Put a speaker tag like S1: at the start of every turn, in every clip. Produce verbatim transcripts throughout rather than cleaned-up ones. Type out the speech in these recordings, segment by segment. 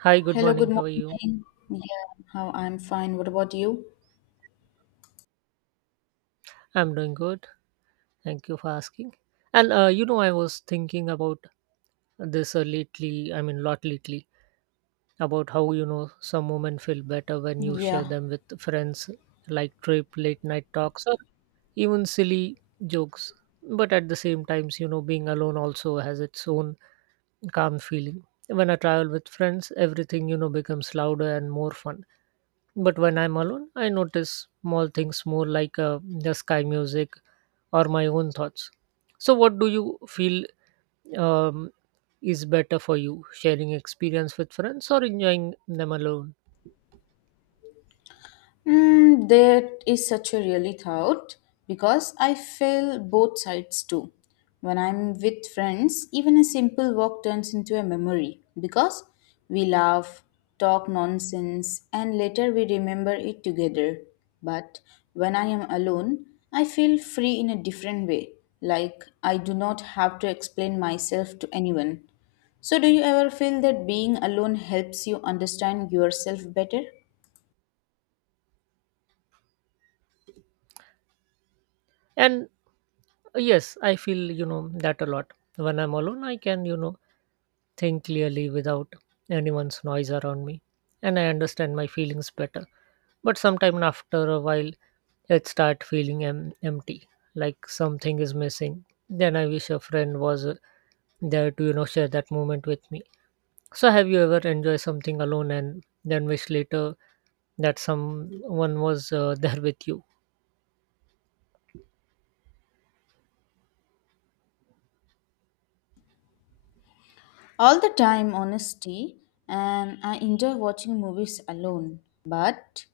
S1: Hi, good
S2: Hello, good
S1: morning. How are you?
S2: morning. Yeah, how I'm fine. What about you?
S1: I'm doing good. Thank you for asking. And uh, you know, I was thinking about this uh, lately, I mean, lot lately, about how, you know, some women feel better when you share
S2: Yeah.
S1: them with friends, like trip, late night talks, or even silly jokes. But at the same times, you know, being alone also has its own calm feeling. When I travel with friends, everything, you know, becomes louder and more fun. But when I'm alone, I notice small things more like uh, the sky music or my own thoughts. So, what do you feel um, is better for you, sharing experience with friends or enjoying them alone?
S2: Mm, that is such a really thought because I feel both sides too. When I'm with friends, even a simple walk turns into a memory because we laugh, talk nonsense, and later we remember it together. But when I am alone, I feel free in a different way, like I do not have to explain myself to anyone. So, do you ever feel that being alone helps you understand yourself better?
S1: And uh, yes, I feel you know that a lot. When I'm alone, I can you know think clearly without anyone's noise around me, and I understand my feelings better. But sometime after a while, it start feeling em- empty, like something is missing. Then I wish a friend was uh, there to you know share that moment with me. So, have you ever enjoyed something alone and then wish later that someone was uh, there with you?
S2: All the time, honestly, and I enjoy watching movies alone. But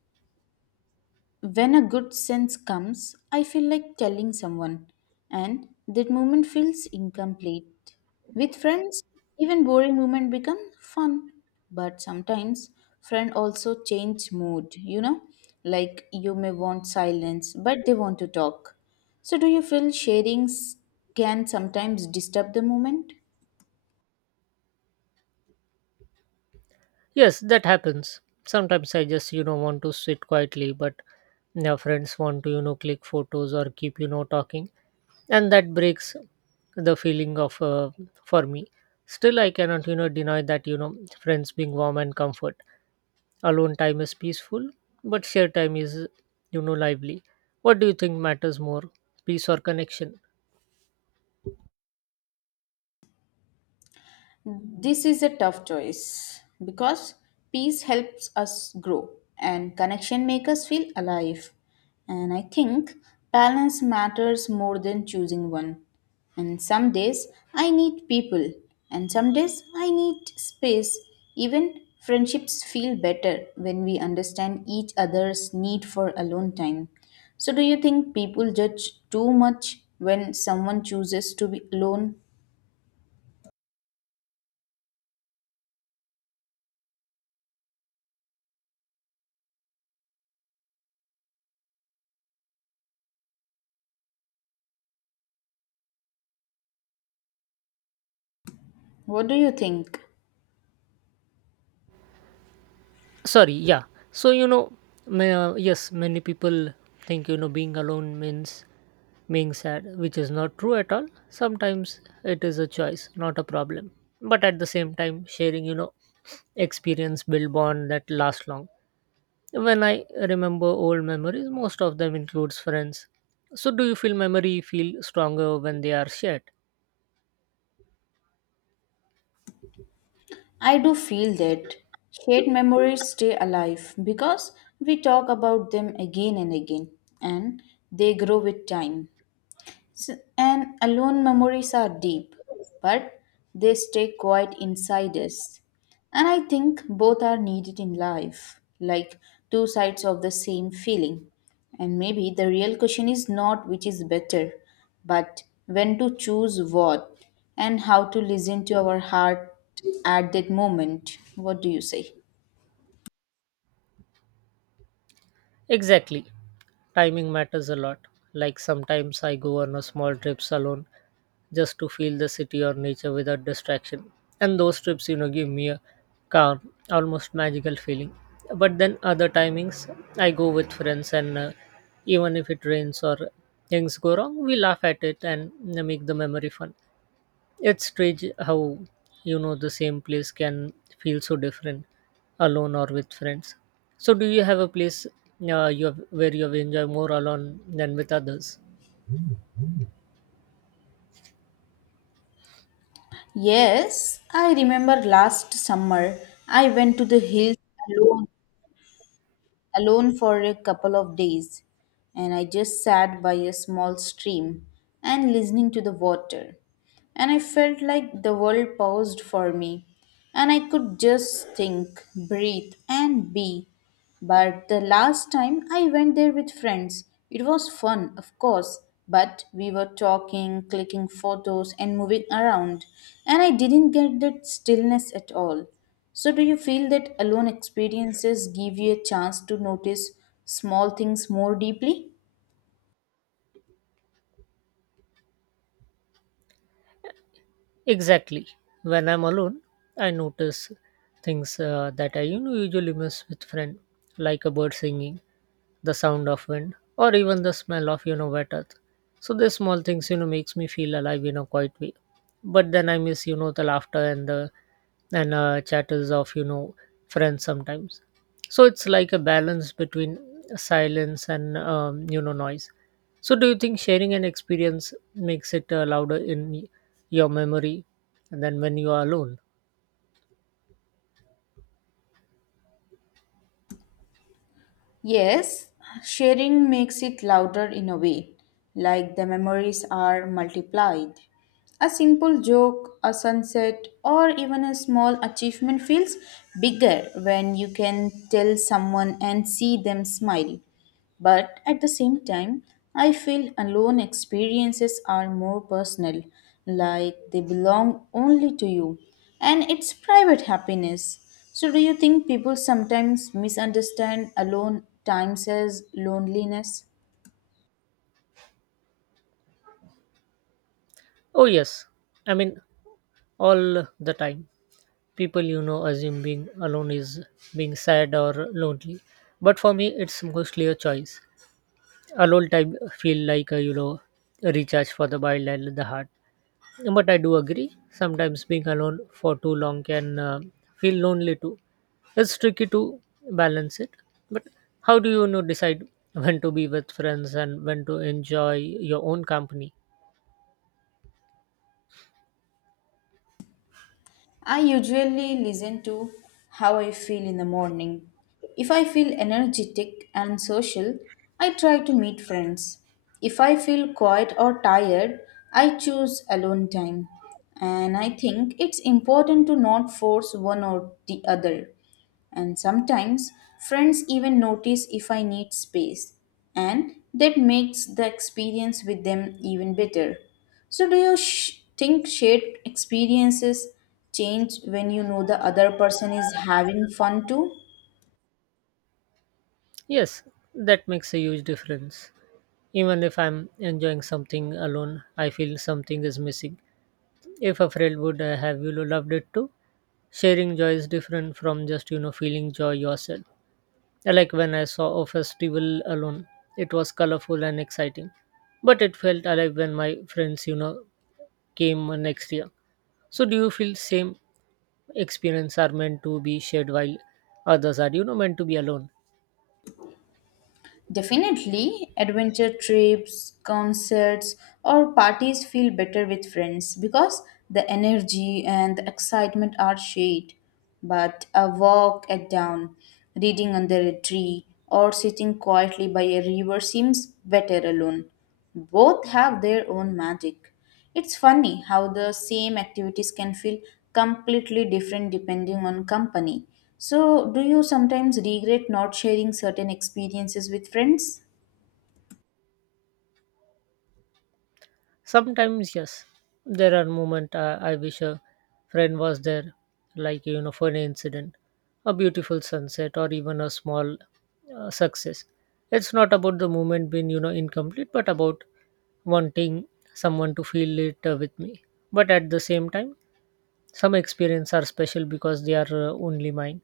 S2: when a good sense comes, I feel like telling someone, and that moment feels incomplete. With friends, even boring moment become fun. But sometimes friend also change mood, you know? Like you may want silence, but they want to talk. So do you feel sharings can sometimes disturb the moment?
S1: Yes, that happens. Sometimes I just, you know, want to sit quietly, but their friends want to, you know, click photos or keep, you know, talking. And that breaks the feeling of uh, for me. Still, I cannot, you know, deny that, you know, friends being warm and comfort. Alone time is peaceful, but shared time is, you know, lively. What do you think matters more, peace or connection?
S2: This is a tough choice because peace helps us grow and connection makes us feel alive. And I think balance matters more than choosing one. And some days I need people, and some days I need space. Even friendships feel better when we understand each other's need for alone time. So, do you think people judge too much when someone chooses to be alone? What do you think?
S1: Sorry, yeah. So, you know, ma- yes, many people think, you know, being alone means being sad, which is not true at all. Sometimes it is a choice, not a problem. But at the same time, sharing, you know, experience build bond that last long. When I remember old memories, most of them includes friends. So, do you feel memory feel stronger when they are shared?
S2: I do feel that shared memories stay alive because we talk about them again and again and they grow with time. S- And alone memories are deep, but they stay quite inside us. And I think both are needed in life, like two sides of the same feeling. And maybe the real question is not which is better, but when to choose what and how to listen to our heart at that moment. What do you say?
S1: Exactly. Timing matters a lot. Like sometimes I go on a small trips alone just to feel the city or nature without distraction. And those trips, you know, give me a calm, almost magical feeling. But then other timings, I go with friends, and uh, even if it rains or things go wrong, we laugh at it and uh, make the memory fun. It's strange how, you know, the same place can feel so different alone or with friends. So, do you have a place uh, you have, where you have enjoyed more alone than with others?
S2: Yes, I remember last summer I went to the hills alone alone for a couple of days, and I just sat by a small stream and listening to the water. And I felt like the world paused for me, and I could just think, breathe, and be. But the last time I went there with friends, it was fun, of course, but we were talking, clicking photos, and moving around, and I didn't get that stillness at all. So, do you feel that alone experiences give you a chance to notice small things more deeply?
S1: Exactly. When I'm alone, I notice things uh, that I you know, usually miss with friend, like a bird singing, the sound of wind, or even the smell of you know wet earth. So these small things you know makes me feel alive in a quiet way. But then I miss you know the laughter and the and uh, chatters of you know friends sometimes. So it's like a balance between silence and um, you know noise. So do you think sharing an experience makes it uh, louder in me? Your memory and then when you are alone.
S2: Yes, sharing makes it louder in a way, like the memories are multiplied. A simple joke, a sunset, or even a small achievement feels bigger when you can tell someone and see them smile. But at the same time, I feel alone experiences are more personal, like they belong only to you, and it's private happiness. So, do you think people sometimes misunderstand alone times as loneliness?
S1: Oh, yes, I mean, all the time people you know assume being alone is being sad or lonely, but for me it's mostly a choice. Alone time feel like a you know a recharge for the mind and the heart, but I do agree sometimes being alone for too long can uh, feel lonely too. It's tricky to balance it, but how do you, you know decide when to be with friends and when to enjoy your own company?
S2: I usually listen to how I feel in the morning. If I feel energetic and social, I try to meet friends. If I feel quiet or tired, I choose alone time. And I think it's important to not force one or the other. And sometimes friends even notice if I need space, and that makes the experience with them even better. So, do you sh- think shared experiences change when you know the other person is having fun too?
S1: Yes, that makes a huge difference. Even if I'm enjoying something alone, I feel something is missing. If a friend would uh, have you loved it too, sharing joy is different from just you know feeling joy yourself. Like when I saw a festival alone, it was colorful and exciting, but it felt alive when my friends you know came uh, next year. So do you feel same experience are meant to be shared while others are you know meant to be alone?
S2: Definitely, adventure trips, concerts, or parties feel better with friends because the energy and the excitement are shared. But a walk at dawn, reading under a tree, or sitting quietly by a river seems better alone. Both have their own magic. It's funny how the same activities can feel completely different depending on company. So, do you sometimes regret not sharing certain experiences with friends?
S1: Sometimes, yes, there are moments uh, I wish a friend was there, like you know, for an incident, a beautiful sunset, or even a small uh, success. It's not about the moment being you know incomplete, but about wanting someone to feel it uh, with me. But at the same time, some experiences are special because they are uh, only mine.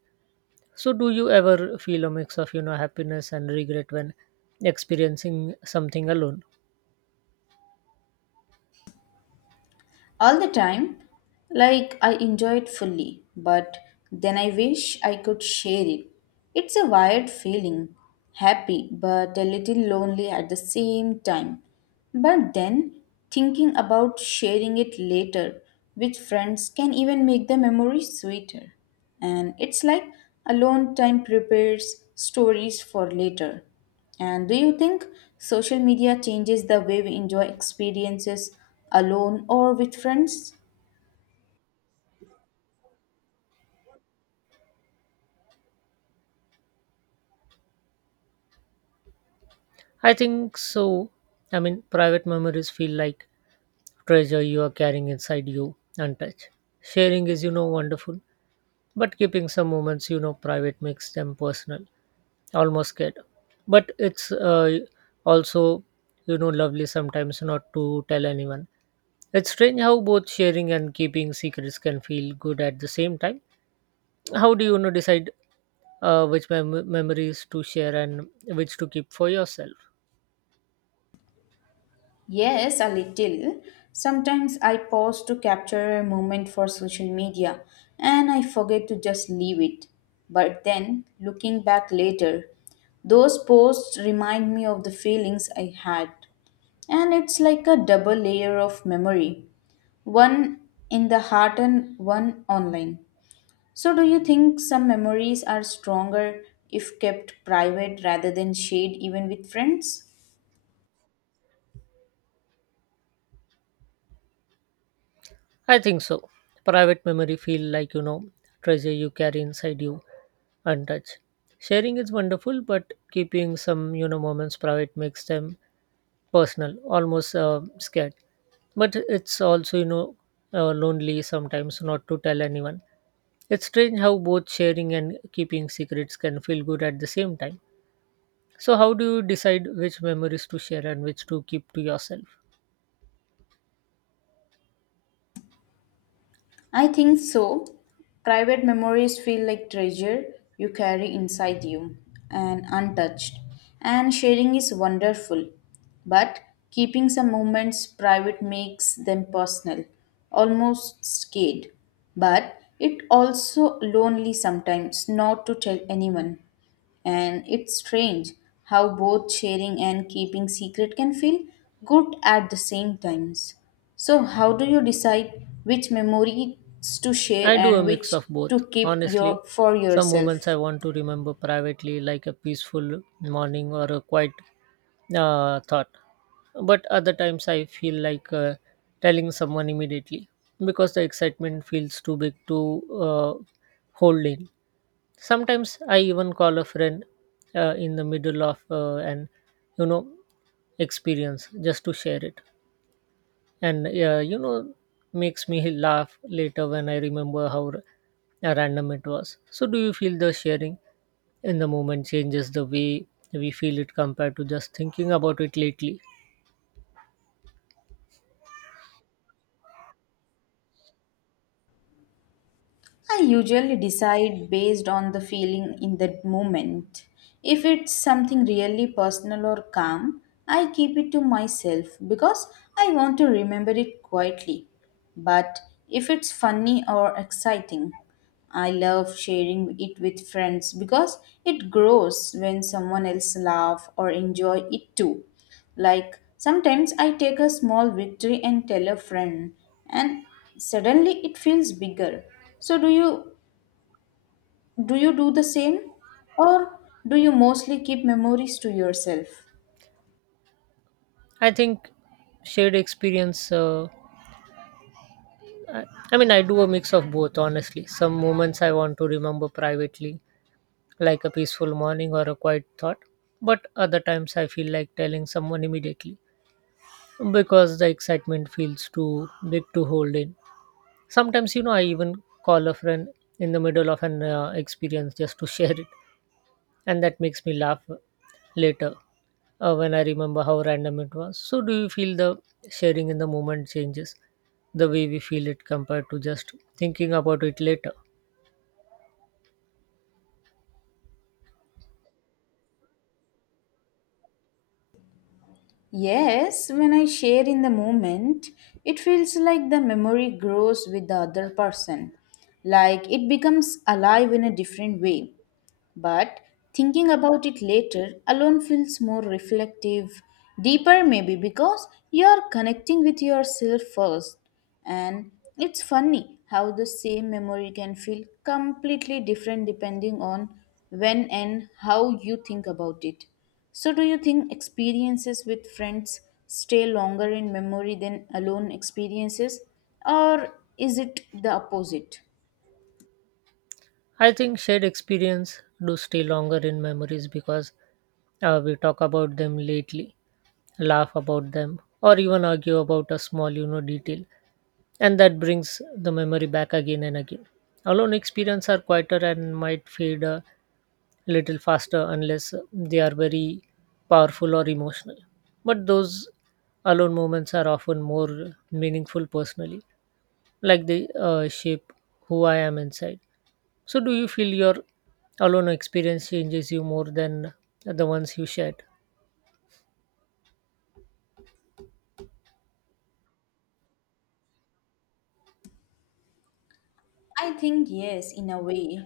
S1: So, do you ever feel a mix of you know happiness and regret when experiencing something alone?
S2: All the time, like I enjoy it fully, but then I wish I could share it. It's a wired feeling, happy but a little lonely at the same time. But then, thinking about sharing it later with friends can even make the memory sweeter. And it's like alone time prepares stories for later. And do you think social media changes the way we enjoy experiences alone or with friends?
S1: I think so. I mean, private memories feel like treasure you are carrying inside you, untouched. Sharing is, you know, wonderful, but keeping some moments, you know, private makes them personal, almost scared. But it's uh, also, you know, lovely sometimes not to tell anyone. It's strange how both sharing and keeping secrets can feel good at the same time. How do you, you know decide uh, which mem- memories to share and which to keep for yourself?
S2: Yes, a little. Sometimes I pause to capture a moment for social media and I forget to just leave it. But then, looking back later, those posts remind me of the feelings I had. And it's like a double layer of memory one in the heart and one online. So, do you think some memories are stronger if kept private rather than shared even with friends?
S1: I think so. Private memory feel like you know treasure you carry inside you untouched. Sharing is wonderful, but keeping some you know moments private makes them personal, almost uh, scared. But it's also you know uh, lonely sometimes not to tell anyone. It's strange how both sharing and keeping secrets can feel good at the same time. So how do you decide which memories to share and which to keep to yourself?
S2: I think so. Private memories feel like treasure you carry inside you and untouched. And sharing is wonderful. But keeping some moments private makes them personal, almost scared. But it also lonely sometimes not to tell anyone. And it's strange how both sharing and keeping secret can feel good at the same times. So, how do you decide which memories to share
S1: I do a
S2: and
S1: mix
S2: which
S1: of both.
S2: to keep
S1: Honestly,
S2: your for
S1: some moments
S2: yourself?
S1: I want to remember privately, like a peaceful morning or a quiet uh, thought. But other times I feel like uh, telling someone immediately because the excitement feels too big to uh, hold in. Sometimes I even call a friend uh, in the middle of uh, an you know experience just to share it and uh, you know makes me laugh later when I remember how r- uh, random it was. So do you feel the sharing in the moment changes the way we feel it compared to just thinking about it lately?
S2: I usually decide based on the feeling in that moment. If it's something really personal or calm, I keep it to myself because I want to remember it quietly. But if it's funny or exciting, I love sharing it with friends because it grows when someone else laugh or enjoy it too. Like sometimes I take a small victory and tell a friend and suddenly it feels bigger. So do you do you do the same or do you mostly keep memories to yourself?
S1: I think shared experience uh, I, I mean, I do a mix of both, honestly. Some moments I want to remember privately, like a peaceful morning or a quiet thought, but other times I feel like telling someone immediately because the excitement feels too big to hold in. Sometimes, you know, I even call a friend in the middle of an uh, experience just to share it, and that makes me laugh later uh, when I remember how random it was. So, do you feel the sharing in the moment changes the way we feel it compared to just thinking about it later?
S2: Yes, when I share in the moment, it feels like the memory grows with the other person. Like it becomes alive in a different way. But thinking about it later alone feels more reflective, deeper maybe because you are connecting with yourself first. And it's funny how the same memory can feel completely different depending on when and how you think about it. So, do you think experiences with friends stay longer in memory than alone experiences, or is it the opposite?
S1: I think shared experience do stay longer in memories because uh, we talk about them lately, laugh about them, or even argue about a small, you know, detail. And that brings the memory back again and again. Alone experience are quieter and might fade a little faster unless they are very powerful or emotional. But those alone moments are often more meaningful personally, like they uh, shape who I am inside. So, do you feel your alone experience changes you more than the ones you shared?
S2: I think yes, in a way.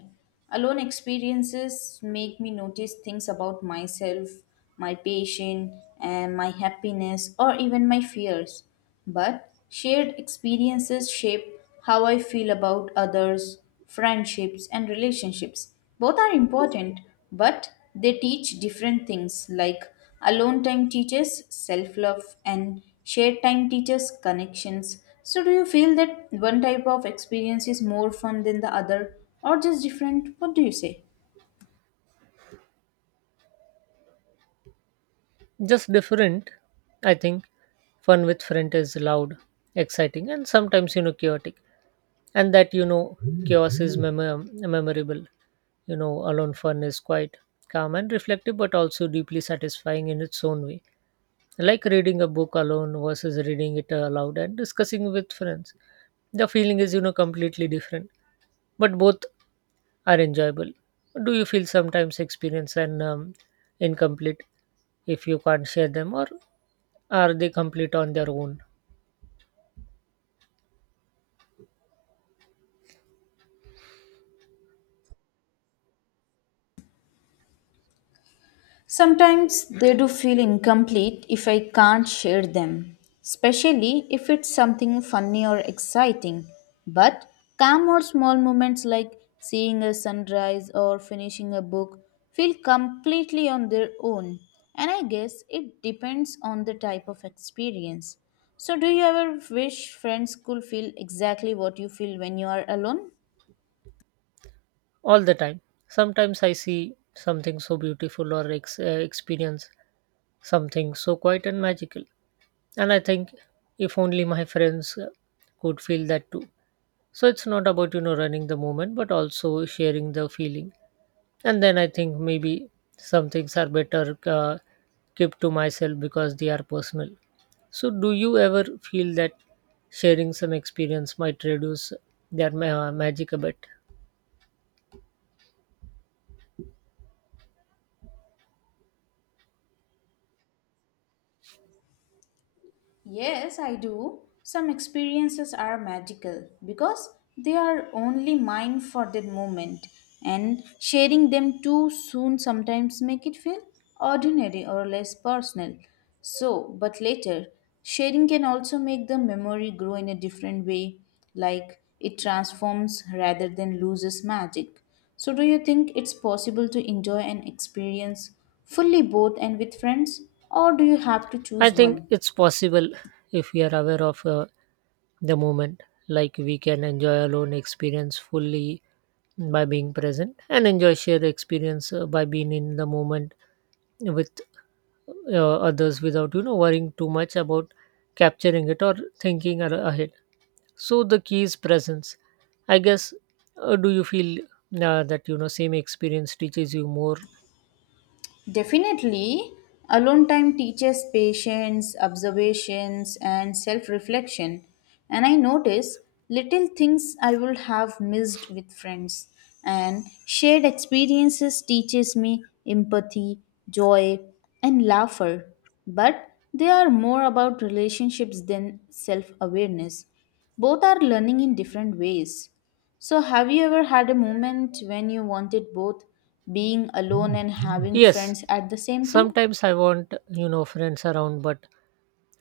S2: Alone experiences make me notice things about myself, my patient, and my happiness, or even my fears. But shared experiences shape how I feel about others, friendships, and relationships. Both are important, but they teach different things like alone time teaches self love and shared time teaches connections. So, do you feel that one type of experience is more fun than the other or just different? What do you say?
S1: Just different, I think. Fun with friend is loud, exciting, and sometimes you know chaotic. And that you know chaos is memo- memorable. You know, alone fun is quite calm and reflective, but also deeply satisfying in its own way, like reading a book alone versus reading it aloud and discussing with friends. The feeling is, you know, completely different, but both are enjoyable. Do you feel sometimes experience and um, incomplete if you can't share them, or are they complete on their own?
S2: Sometimes they do feel incomplete if I can't share them, especially if it's something funny or exciting. But calm or small moments like seeing a sunrise or finishing a book feel completely on their own. And I guess it depends on the type of experience. So, do you ever wish friends could feel exactly what you feel when you are alone?
S1: All the time. Sometimes I see something so beautiful or ex- uh, experience something so quiet and magical, and I think if only my friends uh, could feel that too. So it's not about you know running the moment but also sharing the feeling. And then I think maybe some things are better uh, kept to myself because they are personal. So do you ever feel that sharing some experience might reduce their ma- magic a bit?
S2: Yes, I do. Some experiences are magical because they are only mine for that moment, and sharing them too soon sometimes make it feel ordinary or less personal. So, but later, sharing can also make the memory grow in a different way, like it transforms rather than loses magic. So, do you think it's possible to enjoy an experience fully both and with friends, or do you have to
S1: I
S2: choose
S1: think
S2: one?
S1: it's possible if we are aware of uh, the moment. Like we can enjoy alone experience fully by being present and enjoy shared experience uh, by being in the moment with uh, others without you know worrying too much about capturing it or thinking ar- ahead. So the key is presence, I guess. Uh, do you feel uh, that you know same experience teaches you more?
S2: Definitely, alone time teaches patience, observations, and self reflection. And I notice little things I would have missed with friends. And shared experiences teaches me empathy, joy, and laughter. But they are more about relationships than self awareness. Both are learning in different ways. So, have you ever had a moment when you wanted both being alone and having
S1: Yes.
S2: friends at the same time?
S1: Sometimes I want you know friends around, but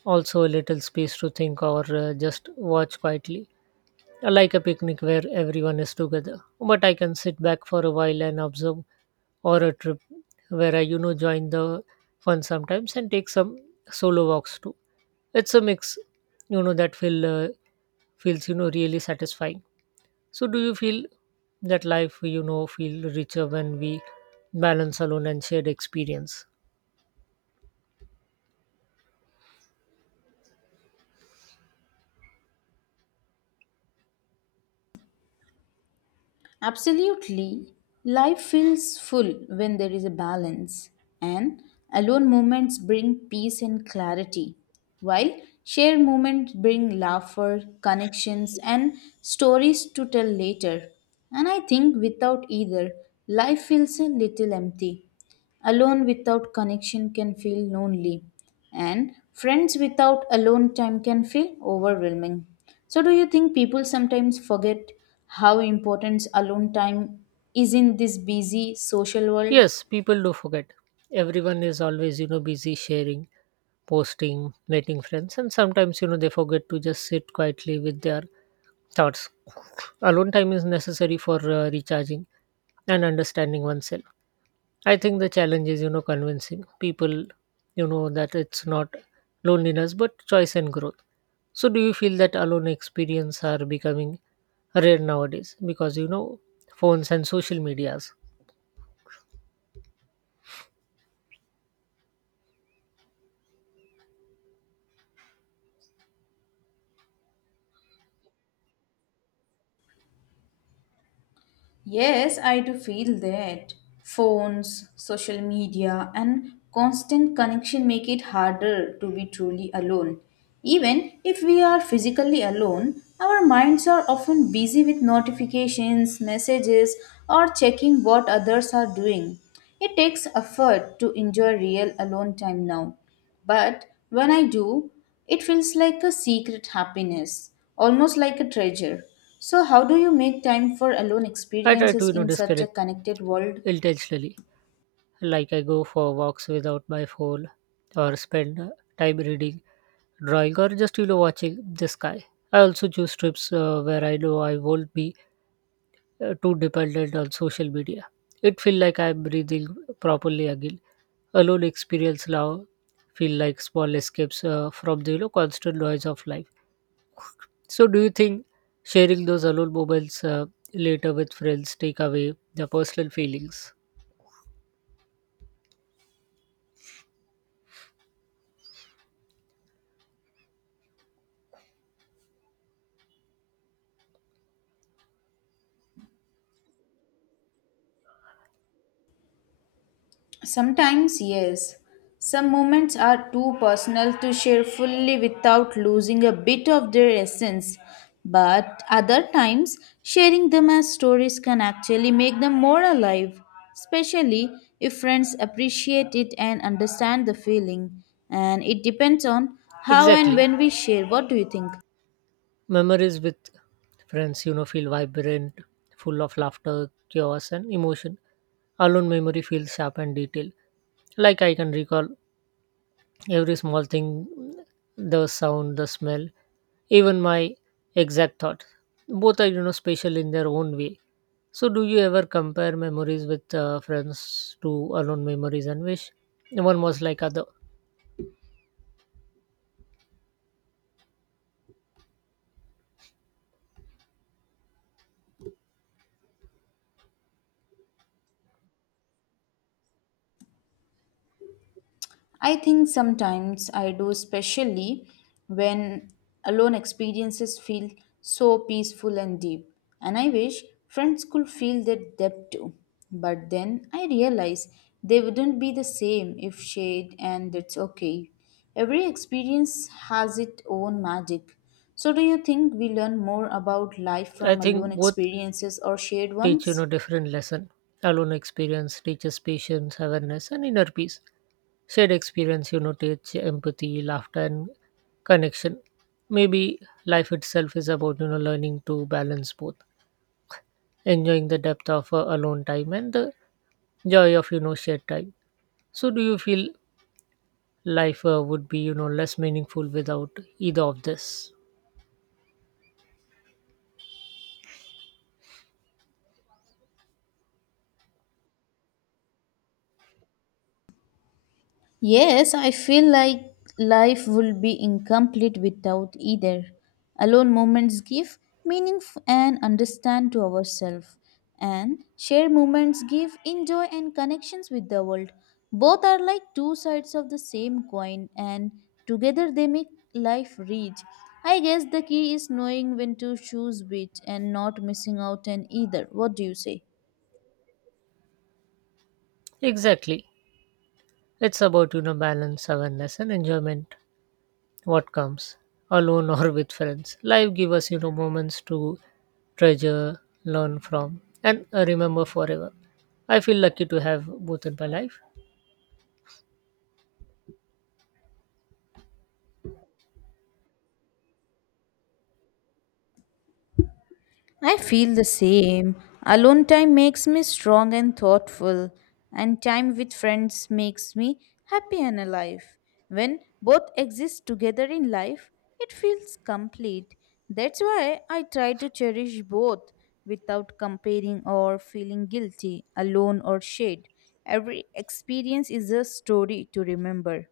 S1: also a little space to think or uh, just watch quietly, like a picnic where everyone is together, but I can sit back for a while and observe, or a trip where I, you know, join the fun sometimes and take some solo walks too. It's a mix, you know, that feel uh, feels you know really satisfying. So, do you feel that life you know feel richer when we balance alone and shared experience?
S2: Absolutely. Life feels full when there is a balance, and alone moments bring peace and clarity, while shared moments bring laughter, connections, and stories to tell later. And I think without either, life feels a little empty. Alone without connection can feel lonely, and friends without alone time can feel overwhelming. So, do you think people sometimes forget how important alone time is in this busy social world?
S1: Yes, people do forget. Everyone is always you know busy sharing posting, meeting friends, and sometimes you know they forget to just sit quietly with their thoughts. Alone time is necessary for uh, recharging and understanding oneself. I think the challenge is you know convincing people you know that it's not loneliness but choice and growth. So do you feel that alone experience are becoming rare nowadays because you know phones and social medias?
S2: Yes, I do feel that. Phones, social media, and constant connection make it harder to be truly alone. Even if we are physically alone, our minds are often busy with notifications, messages, or checking what others are doing. It takes effort to enjoy real alone time now. But when I do, it feels like a secret happiness, almost like a treasure. So, how do you make time for alone
S1: I try to
S2: experiences
S1: you know
S2: in such a
S1: disconnect
S2: connected world?
S1: intentionally like I go for walks without my phone or spend uh, time reading, drawing, or just you know watching the sky. I also choose trips uh, where I know I won't be uh, too dependent on social media. It feel like I'm breathing properly again. Alone experience now feel like small escapes uh, from the you know constant noise of life. So, do you think sharing those alone moments uh, later with friends take away the personal feelings?
S2: Sometimes, yes. Some moments are too personal to share fully without losing a bit of their essence. But other times, sharing them as stories can actually make them more alive, especially if friends appreciate it and understand the feeling. And it depends on how and
S1: Exactly.
S2: when we share. What do you think?
S1: Memories with friends, you know, feel vibrant, full of laughter, chaos, and emotion. Alone, memory feels sharp and detailed. Like I can recall every small thing the sound, the smell, even my exact thoughts. Both are, you know, special in their own way. So, do you ever compare memories with uh, friends to alone memories and wish one was like other?
S2: I think sometimes I do, especially when alone experiences feel so peaceful and deep. And I wish friends could feel that depth too. But then I realize they wouldn't be the same if shared, and that's okay. Every experience has its own magic. So, do you think we learn more about life
S1: I
S2: from alone
S1: think both
S2: experiences or shared
S1: teach you
S2: ones?
S1: know different lesson alone experience teaches patience awareness and inner peace shared experience you know teach empathy laughter and connection maybe life itself is about you know learning to balance both enjoying the depth of uh, alone time and the joy of you know shared time. So do you feel life uh, would be you know less meaningful without either of this?
S2: Yes, I feel like life would be incomplete without either. Alone moments give meaning f- and understand to ourselves, and shared moments give enjoy and connections with the world. Both are like two sides of the same coin, and together they make life rich. I guess the key is knowing when to choose which and not missing out on either. What do you say?
S1: Exactly. It's about you know balance awareness and enjoyment. What comes alone or with friends life gives us you know moments to treasure learn from and uh, remember forever. I feel lucky to have both in my life.
S2: I feel the same. Alone time makes me strong and thoughtful, and time with friends makes me happy and alive. When both exist together in life, it feels complete. That's why I try to cherish both without comparing or feeling guilty, alone or shared. Every experience is a story to remember.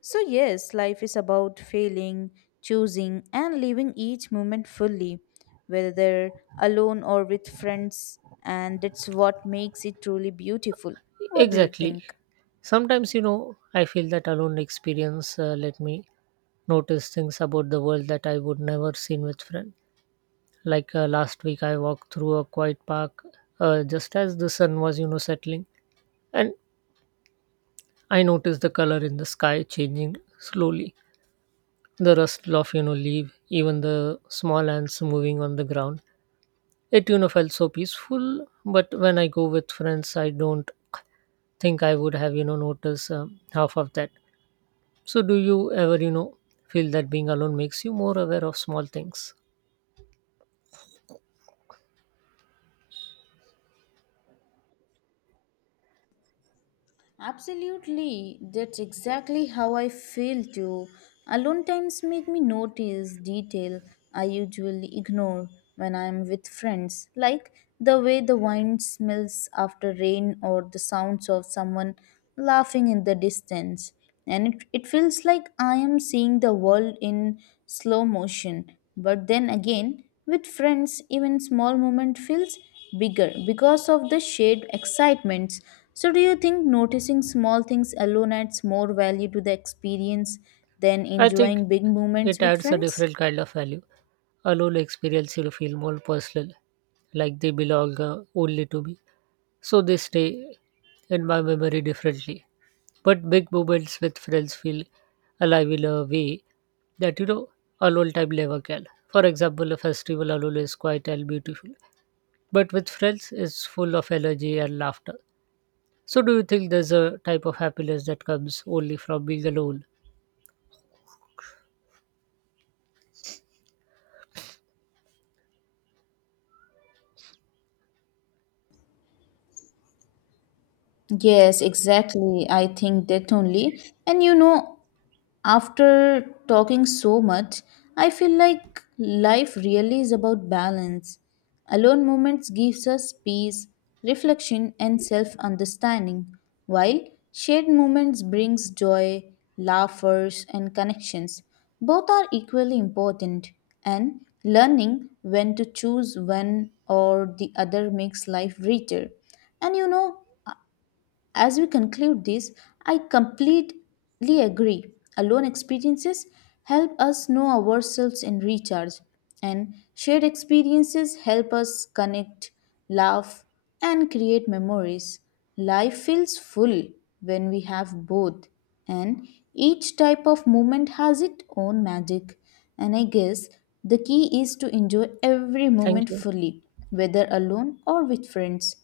S2: So, yes, life is about failing, choosing, and living each moment fully, whether alone or with friends, and that's what makes it truly beautiful. What do you
S1: Exactly.
S2: think?
S1: Sometimes you know I feel that alone experience uh, let me notice things about the world that I would never seen with friends. Like uh, last week I walked through a quiet park uh, just as the sun was you know settling, and I noticed the color in the sky changing slowly, the rustle of you know leaf, even the small ants moving on the ground. It you know felt so peaceful. But when I go with friends, I don't think I would have you know noticed um, half of that. So do you ever you know feel that being alone makes you more aware of small things?
S2: Absolutely, that's exactly how I feel too. Alone times make me notice detail I usually ignore when I am with friends, like the way the wine smells after rain or the sounds of someone laughing in the distance. And it, it feels like I am seeing the world in slow motion. But then again, with friends, even small moment feels bigger because of the shared excitements. So do you think noticing small things alone adds more value to the experience than
S1: I think
S2: enjoying big moments
S1: it
S2: with
S1: adds a
S2: friends?
S1: different kind of value. Alone experience you feel more personal, like they belong uh, only to me. So they stay in my memory differently. But big moments with friends feel alive in a way that you know alone time never can. For example, a festival alone is quiet and beautiful, but with friends, it's full of energy and laughter. So, do you think there's a type of happiness that comes only from being alone?
S2: Yes, exactly. I think that only. And you know, after talking so much, I feel like life really is about balance. Alone moments gives us peace, reflection and self-understanding, while shared moments brings joy, laughers and connections. Both are equally important and learning when to choose one or the other makes life richer. And you know, as we conclude this, I completely agree. Alone experiences help us know ourselves and recharge, and shared experiences help us connect, laugh, and create memories. Life feels full when we have both, and each type of moment has its own magic. And I guess the key is to enjoy every moment
S1: Thank you.
S2: fully, whether alone or with friends.